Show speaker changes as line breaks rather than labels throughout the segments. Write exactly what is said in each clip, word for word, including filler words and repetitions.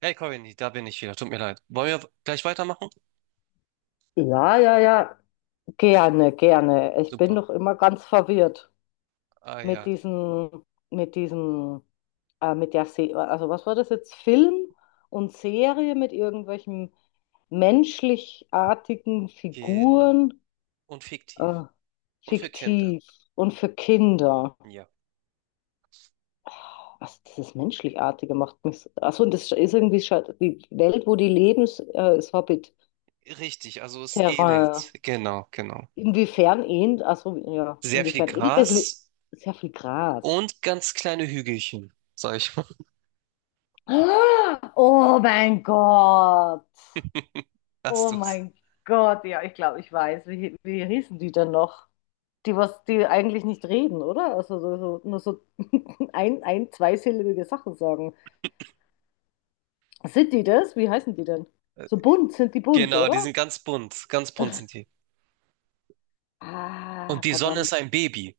Hey Corinne, da bin ich wieder. Tut mir leid. Wollen wir gleich weitermachen?
Ja, ja, ja, gerne, gerne. Ich bin
Super.
doch immer ganz verwirrt
Ah
mit
ja,
diesem, mit diesem, äh, mit der Se also was war das jetzt? Film und Serie mit irgendwelchen menschlichartigen
genau.
Figuren,
Und fiktiv.
äh,
Und für Kinder.
fiktiv und für Kinder.
Ja.
Was dieses Menschlichartige macht mich. so- Achso, und das ist irgendwie scha- die Welt, wo die leben, ist, äh, ist
Richtig, also es
Hobbit-Terrain.
ähnelt. Genau, genau.
Inwiefern ähnelt, also ja,
Sehr viel
inwiefern ähnelt das Li-
Gras
sehr viel Gras.
und ganz kleine Hügelchen, sag ich mal.
Ah, oh mein Gott.
Hast
Oh
du's?
mein Gott. Ja, ich glaube, ich weiß. Wie, wie hießen die denn noch? Die, was, die eigentlich nicht reden, oder? Also so, so, nur so ein, ein, zweisilbige Sachen sagen. Sind die das? Wie heißen die denn?
Äh,
So bunt, sind die bunt,
Genau, die
oder?
sind ganz bunt. Ganz bunt sind die. Und
Ah,
die Sonne
verdammt.
ist ein Baby.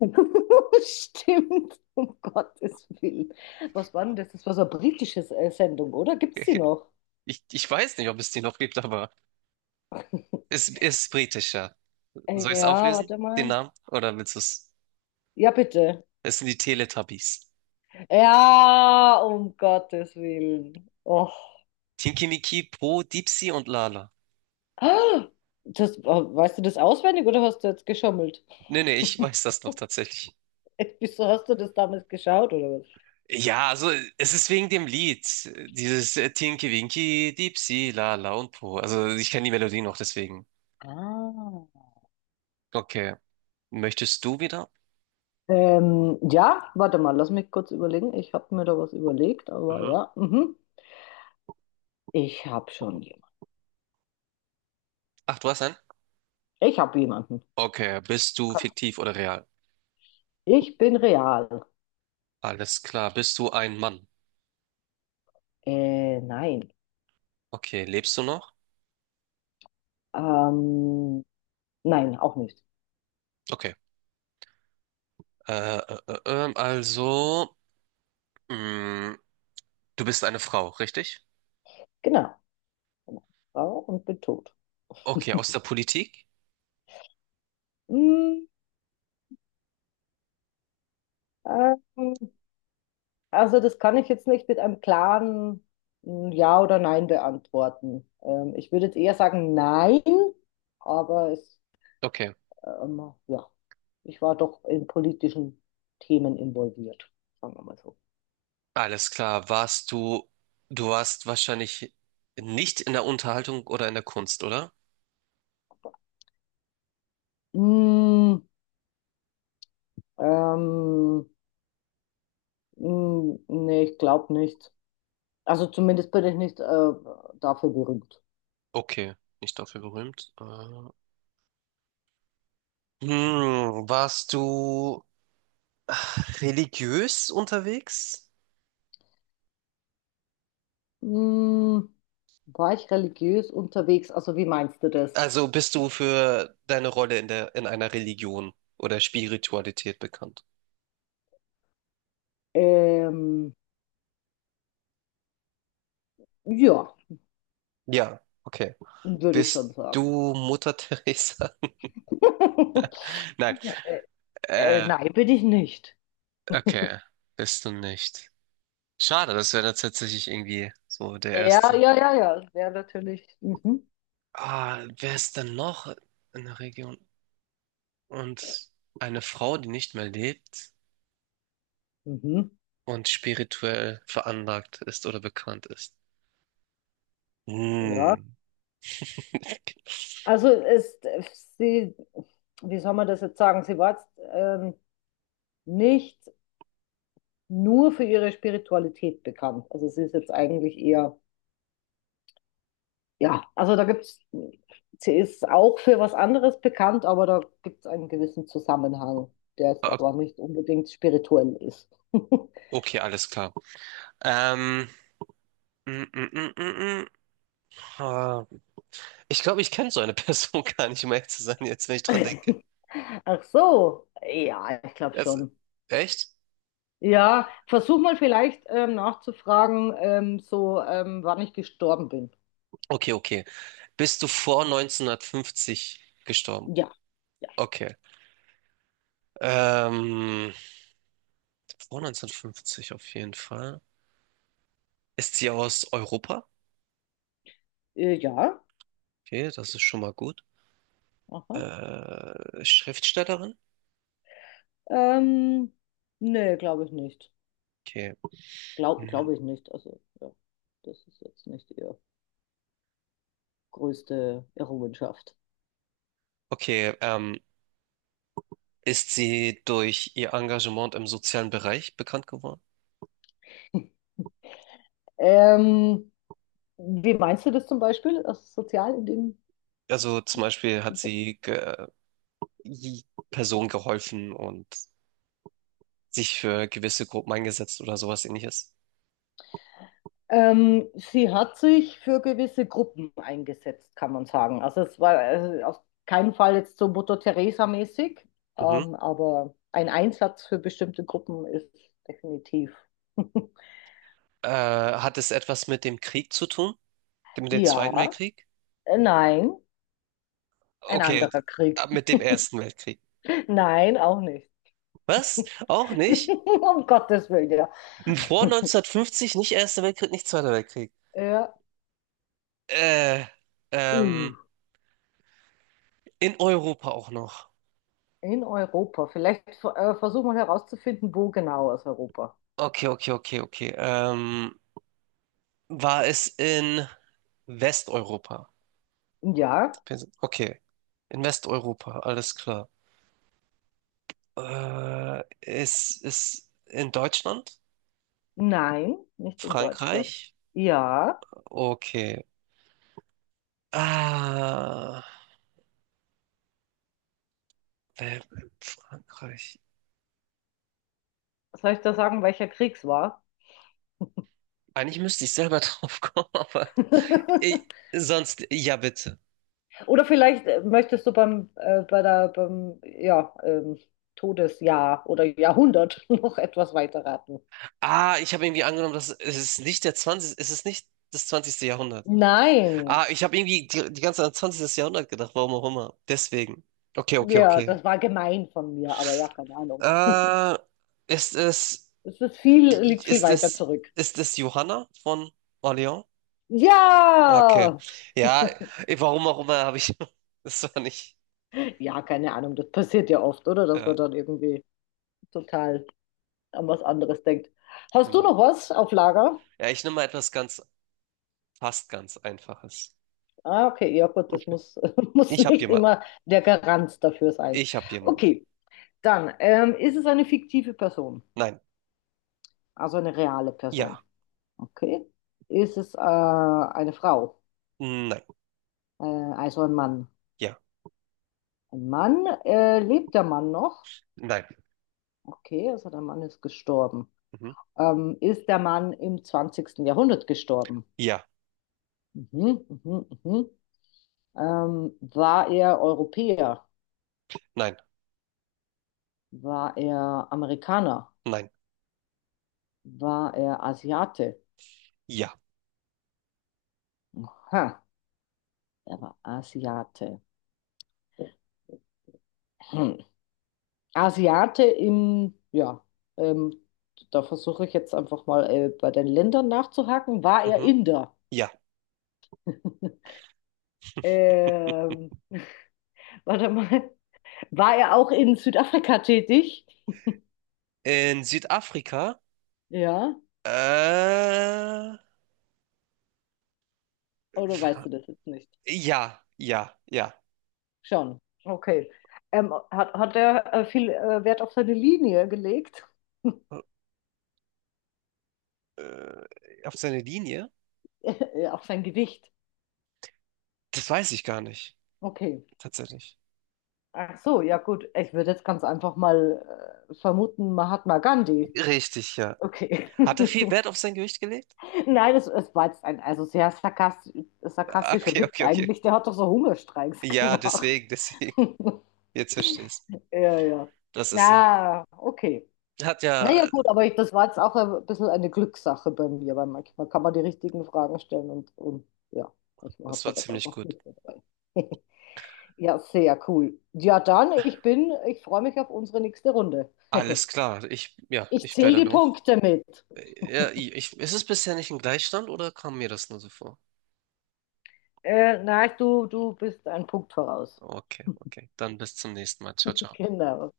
Stimmt, um Gottes Willen. Was war denn das? Das war so eine britische äh, Sendung, oder? Gibt's die noch?
Ich, ich weiß nicht, ob es die noch gibt, aber es ist britischer.
Äh,
Soll ich es
Ja,
auflösen?
warte
Den
mal.
Namen? Oder willst du es?
Ja, bitte.
Es sind die Teletubbies.
Ja, um Gottes Willen. Och.
Tinky Miki, Po, Dipsy und Lala.
Ah, das, oh, weißt du das auswendig oder hast du jetzt geschummelt?
Nee, nee, ich weiß das noch tatsächlich.
Wieso hast du das damals geschaut oder was?
Ja, also es ist wegen dem Lied. Dieses äh, Tinky Winky, Dipsy, Lala und Po. Also ich kenne die Melodie noch, deswegen.
Ah.
Okay. Möchtest du wieder?
Ähm, ja, warte mal, lass mich kurz überlegen. Ich habe mir da was überlegt, aber
Mhm.
ja, mhm. Ich habe schon jemanden.
Ach, du hast einen?
Ich habe jemanden.
Okay. Bist du fiktiv oder real?
Ich bin real.
Alles klar. Bist du ein Mann?
Äh, nein.
Okay. Lebst du noch?
Ähm, nein, auch nicht.
Okay. Äh, äh, äh, ähm, also, mh, du bist eine Frau, richtig?
Genau. Genau. Frau und bin tot.
Okay. Aus der Politik?
Hm, ähm, also das kann ich jetzt nicht mit einem klaren mm, Ja oder Nein beantworten. Ähm, ich würde jetzt eher sagen Nein, aber es,
Okay.
ähm, ja, ich war doch in politischen Themen involviert, sagen wir mal so.
Alles klar, warst du, du warst wahrscheinlich nicht in der Unterhaltung oder in der Kunst, oder?
Hm, ähm, hm, Nee, ich glaube nicht. Also zumindest bin ich nicht äh, dafür berühmt.
Okay, nicht dafür berühmt. Äh, hm, warst du religiös unterwegs?
Hm, war ich religiös unterwegs? Also wie meinst du das?
Also bist du für deine Rolle in der, in einer Religion oder Spiritualität bekannt?
Ähm, ja,
Ja, okay.
würde ich schon
Bist
sagen.
du Mutter Teresa? Nein,
äh, äh,
äh,
nein, bin ich nicht.
okay, bist du nicht. Schade, das wäre tatsächlich irgendwie so der
Ja,
erste.
ja, ja, ja. Ja, natürlich. Mhm.
Ah, wer ist denn noch in der Region? Und eine Frau, die nicht mehr lebt
Mhm.
und spirituell veranlagt ist oder bekannt ist.
Ja.
Hm.
Also es, sie, Wie soll man das jetzt sagen? Sie war jetzt ähm, nicht nur für ihre Spiritualität bekannt. Also sie ist jetzt eigentlich eher Ja, also da gibt's, sie ist auch für was anderes bekannt, aber da gibt es einen gewissen Zusammenhang, der jetzt
Ah,
aber nicht unbedingt spirituell ist.
okay, alles klar. Ähm, mm, mm, mm, mm, mm. Ah, ich glaube, ich kenne so eine Person gar nicht, um ehrlich zu sein, jetzt, wenn ich dran denke.
Ach so, ja, ich glaube
Das,
schon.
echt?
Ja, versuch mal vielleicht ähm, nachzufragen, ähm, so ähm, wann ich gestorben bin.
Okay, okay. Bist du vor neunzehnhundertfünfzig gestorben?
Ja, ja,
Okay. Ähm, vor neunzehnhundertfünfzig auf jeden Fall. Ist sie aus Europa?
äh, ja,
Okay, das ist schon mal gut.
aha.
Äh, Schriftstellerin?
Ähm, Nee, glaube ich nicht.
Okay.
Glaub,
Mhm.
glaube ich nicht. Also, ja, das ist jetzt nicht ihre größte Errungenschaft.
Okay, ähm, ist sie durch ihr Engagement im sozialen Bereich bekannt geworden?
Ähm, wie meinst du das zum Beispiel, also sozial in dem
Also zum Beispiel hat
Kontext?
sie ge i- Personen geholfen und sich für gewisse Gruppen eingesetzt oder sowas ähnliches.
Ähm, sie hat sich für gewisse Gruppen eingesetzt, kann man sagen. Also es war äh, auf keinen Fall jetzt so Mutter Teresa-mäßig,
Mhm.
ähm, aber ein Einsatz für bestimmte Gruppen ist definitiv.
Äh, hat es etwas mit dem Krieg zu tun? Mit dem Zweiten
Ja,
Weltkrieg?
äh, nein, ein
Okay, d-
anderer Krieg.
ab mit dem Ersten Weltkrieg.
Nein, auch nicht.
Was? Auch nicht?
Um Gottes Willen, ja.
Vor neunzehnhundertfünfzig nicht Erster Weltkrieg, nicht Zweiter Weltkrieg.
Ja,
Äh,
uh,
ähm, in Europa auch noch.
in Europa. Vielleicht äh, versuchen wir herauszufinden, wo genau aus Europa.
Okay, okay, okay, okay. Ähm, war es in Westeuropa?
Ja.
Wir sind- Okay, in Westeuropa, alles klar. Äh, ist es in Deutschland?
Nein, nicht in Deutschland.
Frankreich?
Ja,
Okay. Ah, wer- Frankreich.
soll ich da sagen, welcher Krieg es war?
Eigentlich müsste ich selber drauf kommen, aber ich, sonst, ja bitte.
Oder vielleicht äh, möchtest du beim, äh, bei der, beim, ja, ähm, Todesjahr oder Jahrhundert noch etwas weiter raten.
Ah, ich habe irgendwie angenommen, dass es ist nicht der zwanzigsten, es ist nicht das zwanzigste Jahrhundert.
Nein,
Ah, ich habe irgendwie die, die ganze Zeit an zwanzigstes. Jahrhundert gedacht, warum auch immer. Deswegen. Okay, okay,
ja,
okay.
das war gemein von mir, aber ja, keine Ahnung.
Äh, ist es,
Es ist viel, liegt viel
ist
weiter
es,
zurück.
ist es Johanna von Orléans? Okay.
Ja!
Ja, eh, warum auch immer habe ich, das war nicht,
Ja, keine Ahnung, das passiert ja oft, oder? Dass
ja,
man dann irgendwie total an was anderes denkt. Hast du
genau.
noch was auf Lager?
Ja, ich nehme mal etwas ganz, fast ganz Einfaches.
Ah, okay, ja gut, das
Okay.
muss, muss
Ich habe
nicht
jemanden.
immer der Garant dafür sein.
Ich habe jemanden.
Okay, dann ähm, ist es eine fiktive Person,
Nein.
also eine reale
Ja.
Person. Okay, ist es äh, eine Frau,
Nein.
äh, also ein Mann.
Ja.
Ein Mann, äh, lebt der Mann noch?
Nein.
Okay, also der Mann ist gestorben.
Mhm.
Ähm, ist der Mann im zwanzigsten Jahrhundert gestorben?
Ja.
Mhm, mhm, mhm. Ähm, war er Europäer?
Nein.
War er Amerikaner?
Nein.
War er Asiate?
Ja,
Aha, er war Asiate. Hm. Asiate im, ja, ähm, Da versuche ich jetzt einfach mal äh, bei den Ländern nachzuhaken. War er
mhm.
Inder?
Ja.
Ähm, Warte mal. War er auch in Südafrika tätig?
In Südafrika?
Ja,
Äh,
oder weißt
wa-
du das jetzt nicht?
ja, ja, ja.
Schon. Okay. Ähm, hat, hat er äh, viel äh, Wert auf seine Linie gelegt?
Äh, auf seine Linie?
Auf sein Gewicht.
Das weiß ich gar nicht,
Okay.
tatsächlich.
Ach so, ja gut. Ich würde jetzt ganz einfach mal äh, vermuten, Mahatma Gandhi.
Richtig, ja.
Okay.
Hat er viel Wert auf sein Gewicht gelegt?
Nein, es, es war jetzt ein also sehr sarkastisch,
Ah,
sarkastischer
okay,
Witz
okay, okay.
eigentlich. Der hat doch so Hungerstreiks
Ja,
gemacht.
deswegen, deswegen. Jetzt verstehst du.
Ja, ja.
Das ist er.
Na, okay.
Hat ja,
Naja, gut, aber ich, das war jetzt auch ein bisschen eine Glückssache bei mir, weil manchmal kann man die richtigen Fragen stellen und, und ja, manchmal
das
hat
war
man ganz
ziemlich
einfach
gut.
Glück dabei. Ja, sehr cool. Ja, dann, ich bin, ich freue mich auf unsere nächste Runde.
Alles klar. Ich, ja,
Ich
ich wäre
zähle die
dann auch.
Punkte mit.
Ja, ich, ist es bisher nicht ein Gleichstand oder kam mir das nur so vor?
Äh, nein, du, du bist einen Punkt voraus.
Okay, okay. Dann bis zum nächsten Mal. Ciao, ciao.
Genau.